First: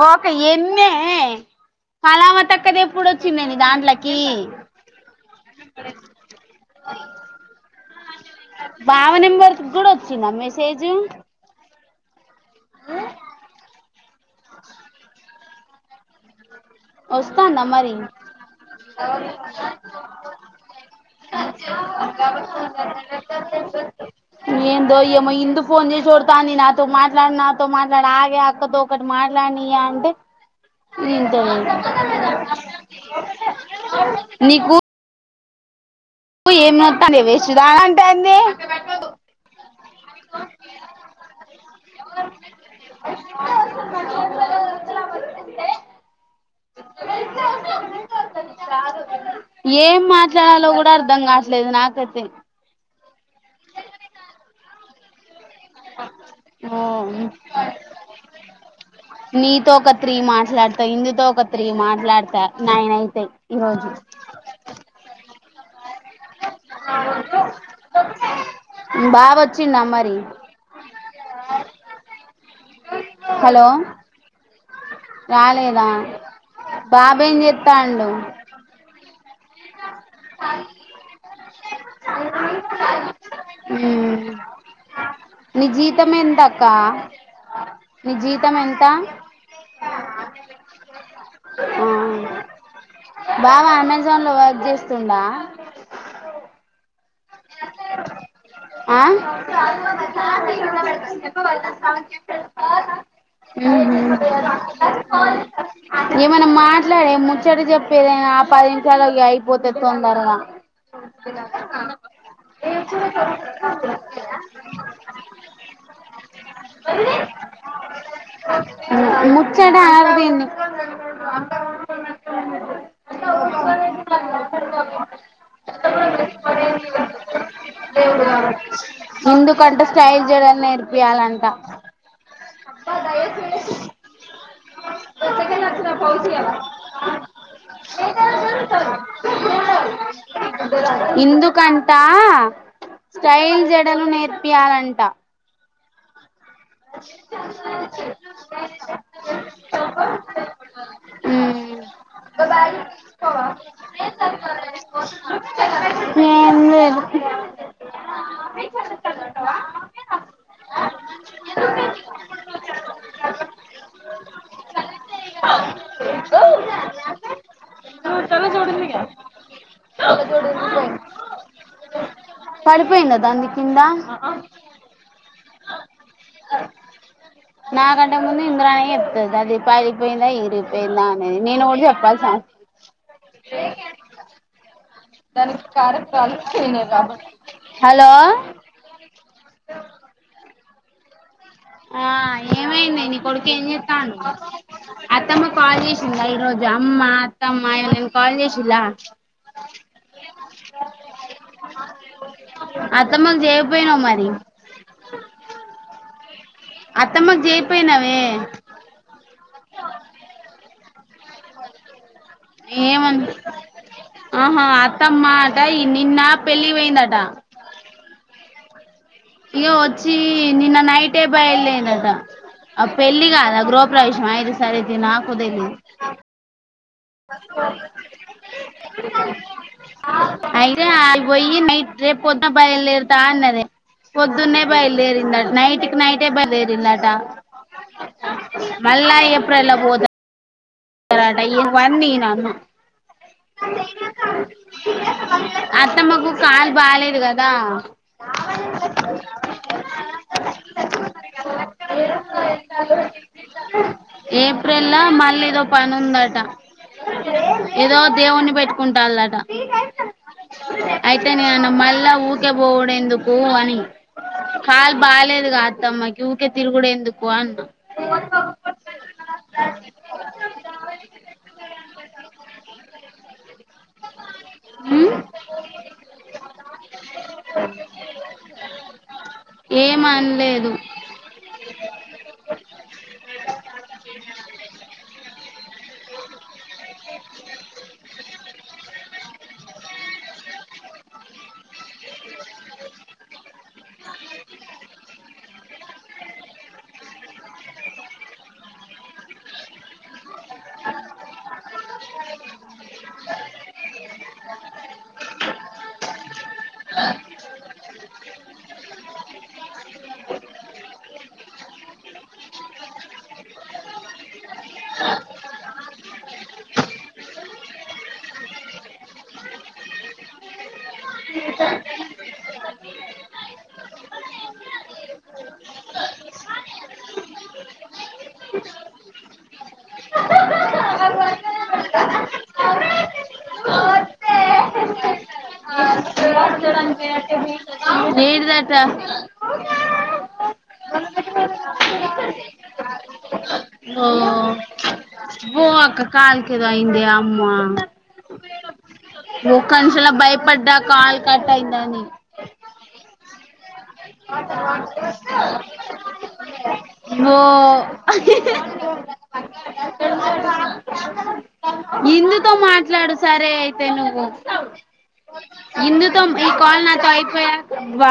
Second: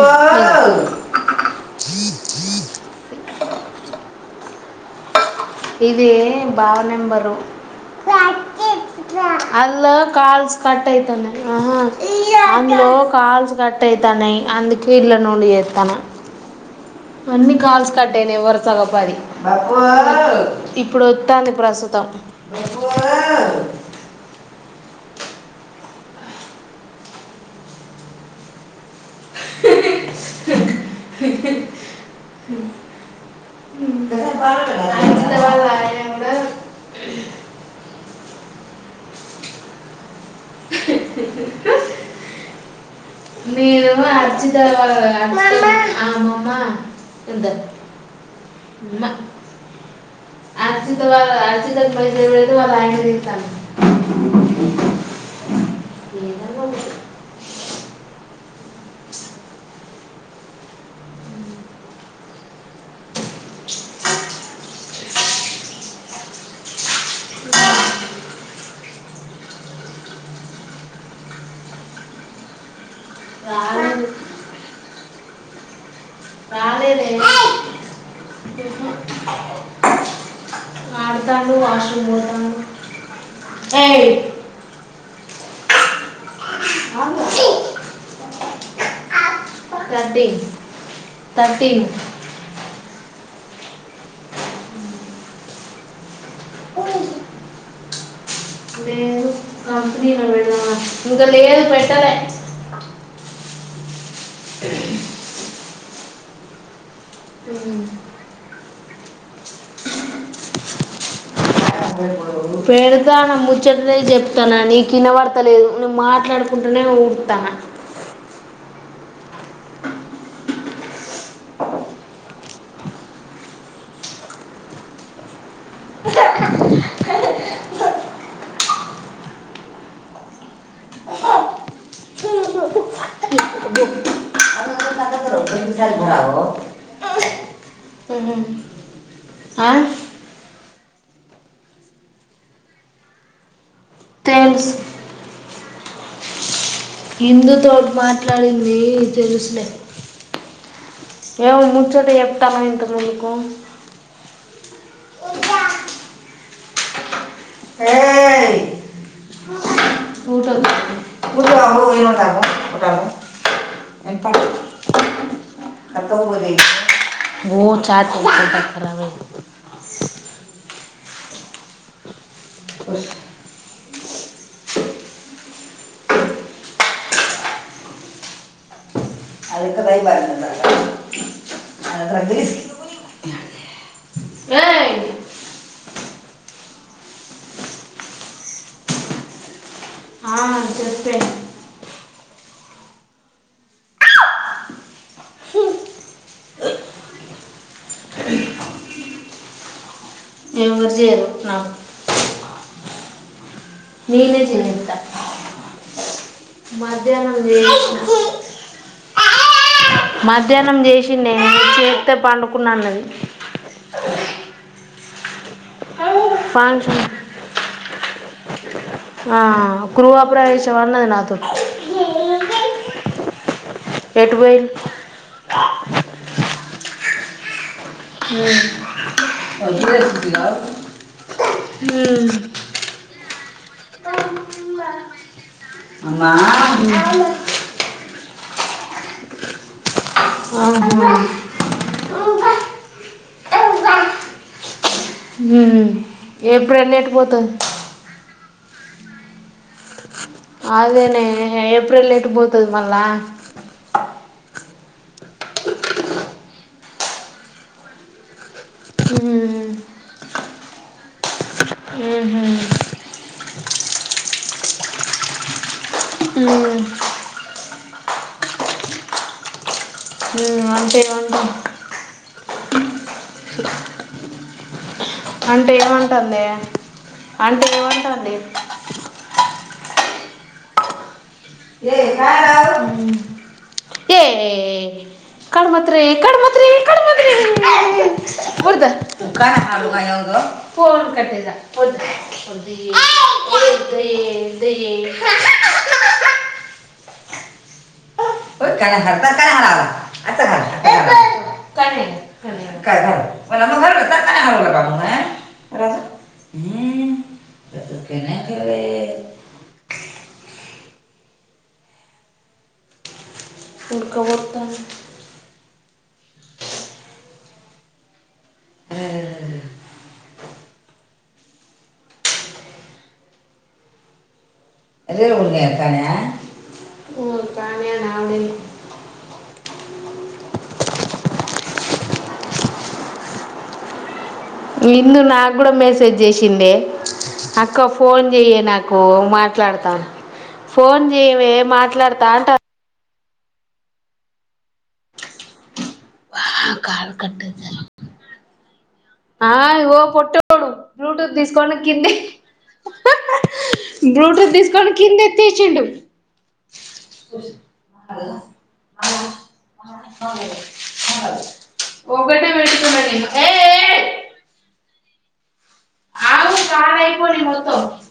ఓ అక్క ఎన్నే కళావతక్కది ఎప్పుడు వచ్చిందే నీదాంట్లకి. ఇదే బావ నెంబరు బావ నెంబర్ అల్ల కూడా వచ్చిందా కాల్స్ మెసేజ్ కట్ అయితున్నయ్. అహా అందులో కాల్స్ కట్ అయితనయ్ అందుకే ఇళ్ళ నుండి జేత్తన్నా అన్ని వస్తాందా కాల్స్ మరి కట్టైన్నయ్ వరుసగా పది ఇప్పుడు వస్తుంది ప్రస్తుతం ఏంద్ దో ఏమో ఇందు ఫోన్ జేసి వర్తాంది నాతో మాట్లాడు నాతో మాట్లాడు ఆగే అక్కతో ఒకటి మాట్లాడినీయ్యే అంటే ఇంక్ ఎవల్లేరు నీకు తెల్వదాయే ప్పు ఏం నొత్తానయ్ వేస్ సుదా అంటాందే. నేను అర్చిత వాళ్ళ అర్చిత- ఆ ఇంద అమ్మ ఏం మాట్లాడాలో కూడా అర్చిత అర్ధం వాళ్ళ కావట్లేదు అర్చిత కు నాకైతే మెసేజ్ పెడితే వాళ్ళ ఆయన తిడతాండు. ఉమ్ నీతో ఒక త్రీ మాట్లాడతా ఇందుతో ఒక త్రీ మాట్లాడతా నైన్ అయితయ్ ఈరోజు అ [inaudible] బావ అచ్చిండా మరి హలో రాలేదు రాలేదా రాలేదే బాబు ఏం చెత్తాండు ఆడతాను ఏయ్ ని జీతం ఎంత అక్క ని జీతం ఎంత థర్టీన్ థర్టీన్ ఆ బావ అమెజాన్ లో వర్క్ చేస్తుండ అ లేదు కంపెనీలో పెడదామా ఇంకా లేదు పెడతారు పెట్టలే చెప్పవా [unintelligible] హు హుమ్మ్ ఏమైనా మాట్లాడే ముచ్చట చెప్పు ఏదైనా ఆ పది నిమిషాలు ఇగ అయిపోతది తొందరగా పెడతాన ముచ్చటనే చెప్తాన్న నీకు ఇనబడతలేదు నువ్వు మాట్లాడుకుంటనే ఉడుత్తన ముచ్చడ ఆది నీకు ఎందుకంటే స్టైల్ జడ నేర్పియ్యాలంట ఆ? ఇందుక్ కంట స్టైల్ జడ జడలు తెలుసు నేర్పియ్యాలంట ఇందు తో మాట్లాడింది తెలుసులే ఏమ మ్మ్ ముచ్చట చెప్తాము ఇంత ముందుకు ఏం లేదు ఏయ్ ఆ టటట ఎ చ చల్ల చూడుందిగా [unintelligible] పడిపోయింద దాంది కిింద ఆ ఆ నాకంటే ముందు ఇంద్ర నే చెప్తాది అది పగిలిపోయిందా ఇరిగిపోయిందా అనేది నేను కూడా చెప్పాల్సాన అవసరం లే ఏయ్! దానికి కార్యక్రలు రాబ హలో ఆ, చెప్పే ఆ ఏమైంది నీ కొడుకు ఏం చెత్తాండు అత్తమ్మ కాల్ చేసిందా ఈ రోజు అమ్మ అత్తమ్మ ఎవలైన కాల్ చేసిల్లా ఎవరు చెయ్యరు నాకు అత్తమ్మ కు జే నేనే జినింత అత్తమ్మకు చేసిన చేయపోయినావే మధ్యాహ్నం చేసిన్నే చె ఏమ్ అ ఆహా త్తమ్మ ఆట నిన్న పెళ్ళి వెయిందట అఓే ఇగ వచ్చి నిన్న నైటే నాతో బయలుదేరినట అ పెళ్ళి కాద గృహప్రవేశం ఎటు ఐతే పోయి సరే తీ నాకు తెలి ఆ అయితే ఆల్ పోయ్యి నైట్ ఉమ్. రేపోద్దున బయల్దేర్ తాన్నద పొద్దున్నే బయల్దేరిందట నైట్ కి నైటే అమ్మా బయలుదేరిందట మళ్ళా ఏప్రిల్ల పోతా ఆహ వనీ నేనన్న ఆహా. అ ఏప్పుడేనేట్ పోతది అ అదేనే ఏప్రిల ఎటు పోతది మళ్ళ ఏప్రిల్లా మల్ళిదో పని ఉందట ఏదో దేవున్ని పెట్టుకుంటాళ్ళట ఉమ్. అయితే నేనన్న మళ్ళా ఉహుం. ఊకే పోవుడెందుకు అని కాలు బాలేదు గా అత్తమ్మకి ఊకే ఉమ్. తిరుగుడెందుకు అన్నా ఉమ్. అంటే ఎమంటాంది ఉమ్ ఎమంటందే అంటే ఎమంటాంది ఏమనలేదు ఏ కాదు ఏ [inaudible] [inaudible] అ ఆ ఇందు నాకు కూడా మెసేజ్ చేసిందే అక్క ఫోన్ చెయ్యే ఏంటిదట నాకు మాట్లాడతాన్ ఫోన్ చేయవే మాట్లాడతా అంటా ఓ పోక కాల్కి ఎదో అయ్యింది అమ్మా ఆ ఒ ఇగో కషలా పొట్టోడు భయపడ్డా కాల్ బ్లూటూత్ కట్ తీసుకొని అయిందని కింద [inaudible] బ్లుటూత్ తీసుకోని కింద ఎత్తేసిండు ఓ ఒకటే హిందీతో పెట్టుకున్న మాట్లాడు నేను సరే [inaudible] హిందుతో ఈ కాల్ నాతో అయిపోయక అబ్బా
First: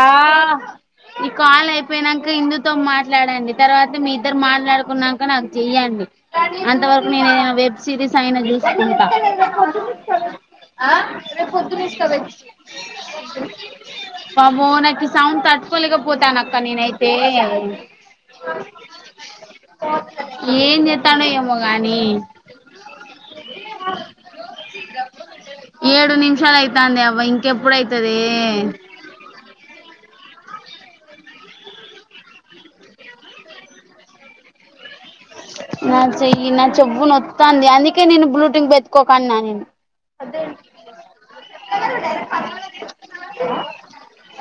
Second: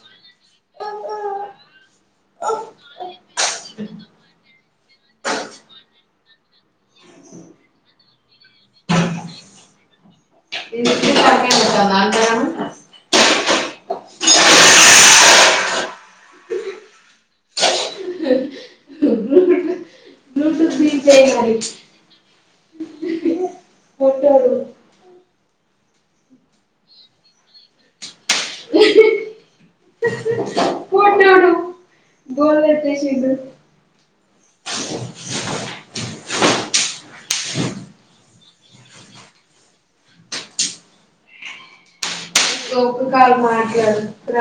ఈ కాల్ అయిపోయినాక హిందుతో మాట్లాడండి తర్వాత మీ ఇద్దరు మాట్లాడుకున్నాక నాకు చెయ్యండి కని అంతవరకు నేననా వెబ్ సిరీస్ సైనా చేసుకుంటా [unintelligible] [inaudible] బాబో నాకు సౌండ్ తట్టుకోలేకపోతాన అక్క నేనైతే బ్లూటూత్ ఏం చేత్తండో తీసేయ్ మరి ఏమో గాని ఏడు నిమిషాలు అయితా అందే అవ్వ ఇంకెప్పుడు అయితదే తీసిండు నా చెయ్యి నా చెవ్వు నొత్తంది అందుకే నేను బ్లూటూత్ పెతుకోకన్నా నేను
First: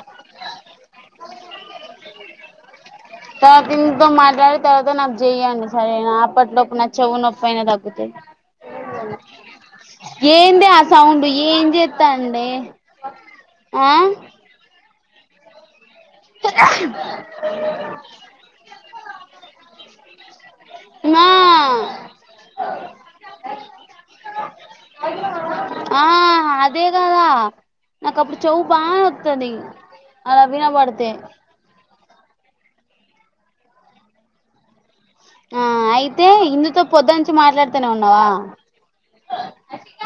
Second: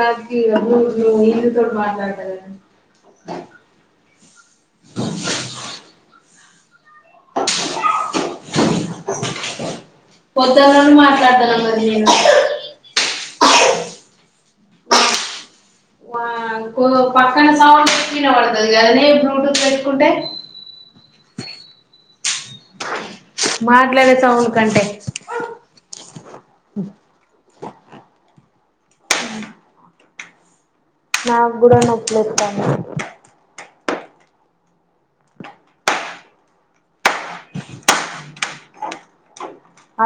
అక్క ఇంగా బూర్లు మీతోటే మాట్లాడిన కదా తర్వాత ఇందు తో మాట్లాడి తర్వాత నాకు చెయ్యండి సరేన అప్పట్లోపు నా చెవ్వు నొప్పి అయినా తగ్గుతది ఏంది పొద్దున ఆ నుండి సౌండ్ మాట్లాడతాను ఏం మరి నేను చేత్తండే ఆ అక్కో పక్కన సౌండ్ కీ ఎం ఇనపడుతది కదనే ఇ బ్లూటూత్ పెట్టుకుంటే ఆ మాట్లాడే సౌండ్ కంటే ఆ అదే కదా నాకు అప్పుడు చెవు బాగా నోత్తది అలా విన పడుత నాకు కూడా నొప్పిలేతంది ఆ అయితే ఇందుతో పొద్దు నుంచి మాట్లాడుతనే ఉన్నావా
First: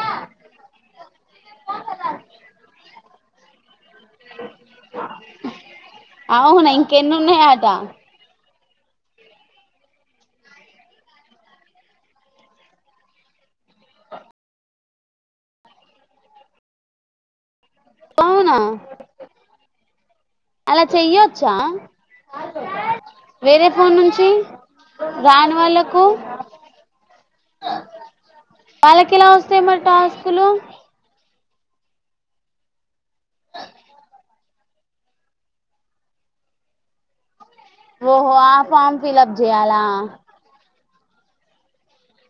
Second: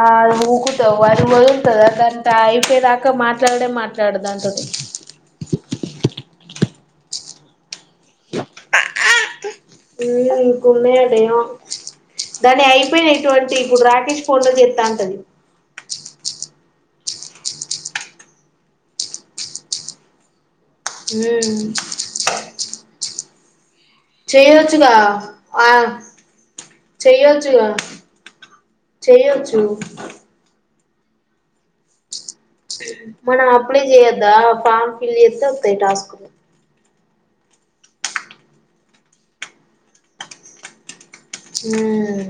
ఆ ఊకుతావ్ అది వదులుతాదా దాని అయిపోయేదాకా ఇక మాట్లాడే మాట్ల ఉంటదట దాంతోటి అవునా ఇంకెనున్నయ్యట హామ్ ఇంక ఉన్నాయట ఏమో దాని అయిపోయినాయి ట్వంటీ ఇప్పుడు రాకేష్ ఫోన్ తో చేత్త అంటది అవునా అలా చెయ్యొచ్చా మ్మ్ వేరే ఫోన్ నుంచి చెయ్యొచ్చుగా రాని ఆ వాళ్ళకు చెయ్యొచ్చుగా వాళ్ళకి ఎలా చెయ్యొచ్చు వస్తాయి మరి టాస్కులు మనం అప్లై చేయొద్దా ఫామ్ ఫిల్ చేస్తే వస్తాయి టాస్క్ లో ఓహో ఆ ఫామ్ ఫిల్ప్ చేయయలా ఆహ్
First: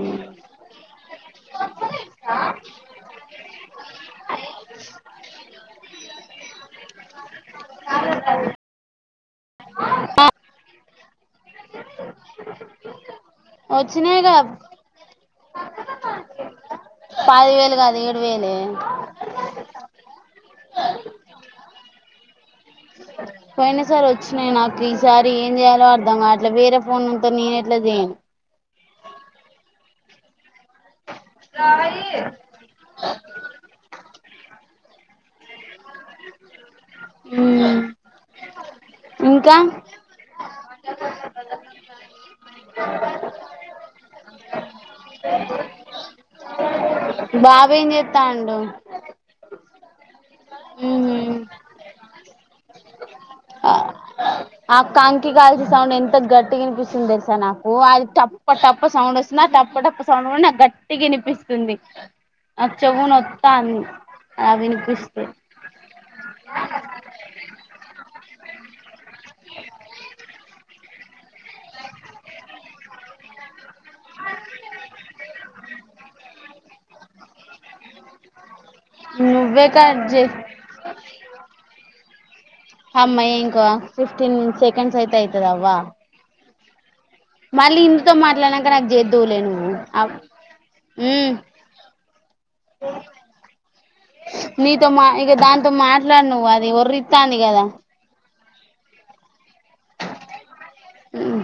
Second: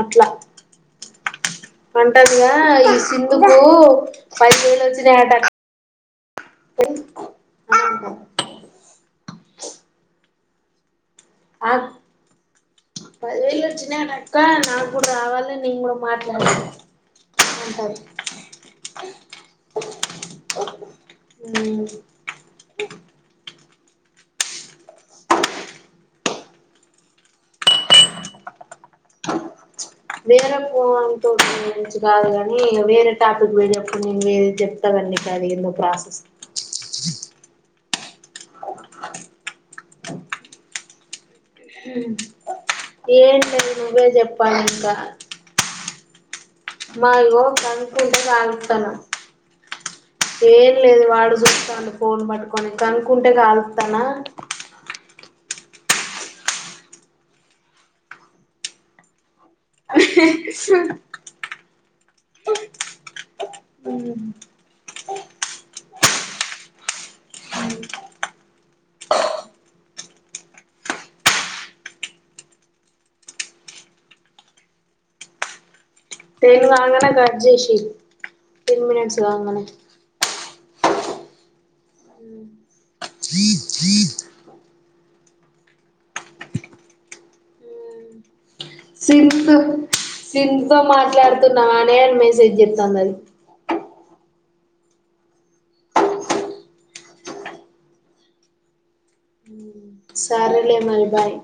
అట్ల అంటందిగా ఈ సింధుకు పది వేలు వచ్చినయట అ కోకు ఆ ఆ పది వేలు వచ్చినయిగని అక్క వచ్చినాయిగా నాకు కూడ రావాలె నిను కూడా మాట్లాడడిన పది వేలు కాదు ఏడు వేలు [unintelligible] పోయినా సారీ వచ్చినయి నాకు ఈసారి ఏం చేయాలో అర్ధం కాట్లే వేరే ఫోన్లతోని నేను ఎట్లా చేయను వేరే ద తో తోంచి కాదు కాని వేరే టాపిక్ పోయినప్పుడు నేను వే చెప్త గని నీకు అది ఎయ్ క్లాసెస్ మ్మ్ ఇంకా అ ఏంటది నువ్వే చెప్పాలె ఇంకా మాది ఇగో బాబు ఏం గంట చేత్తాండు సాగిస్తన్నం ఏం లేదు వాడు చూస్తాండు ఫోన్ పట్టుకొని కనుకుంటే కాలుస్తానా ఆ కంకి కాల్చే సౌండ్ ఎంత గట్టిగ ఇనిపిస్తుంది తెలుసా నాకు అది టప్ప టప్ప సౌండ్ వస్తుంది నాకు అప్పటప్పు సౌడ్ కూడా నాకు గట్టిగా వినిపిస్తుంది నా చెవు నొత్తంది అవి వినిపిస్తుంది [unintelligible] [unintelligible] టెన్ కాంగనే కట్ చేసి ఇయ్యి టెన్ మినిట్స్ కాంగనే నువ్వే కట్ [unintelligible] [unintelligible] అమ్మ ఇంకో ఫిఫ్టీన్ సెకెండ్స్ అయిపోత నీ అవ్వ మళ్ళీ ఇందుతో మాట్లాడా సింత్ సింత్ తో మాట్లాడుతున్నావానే అని మెసేజ్ చేతంది అది నీతో మా ఇగా దాంతో మాట్లాడు నువ్వు అది ఒరితంది కదా సర్లే మరి బాయ్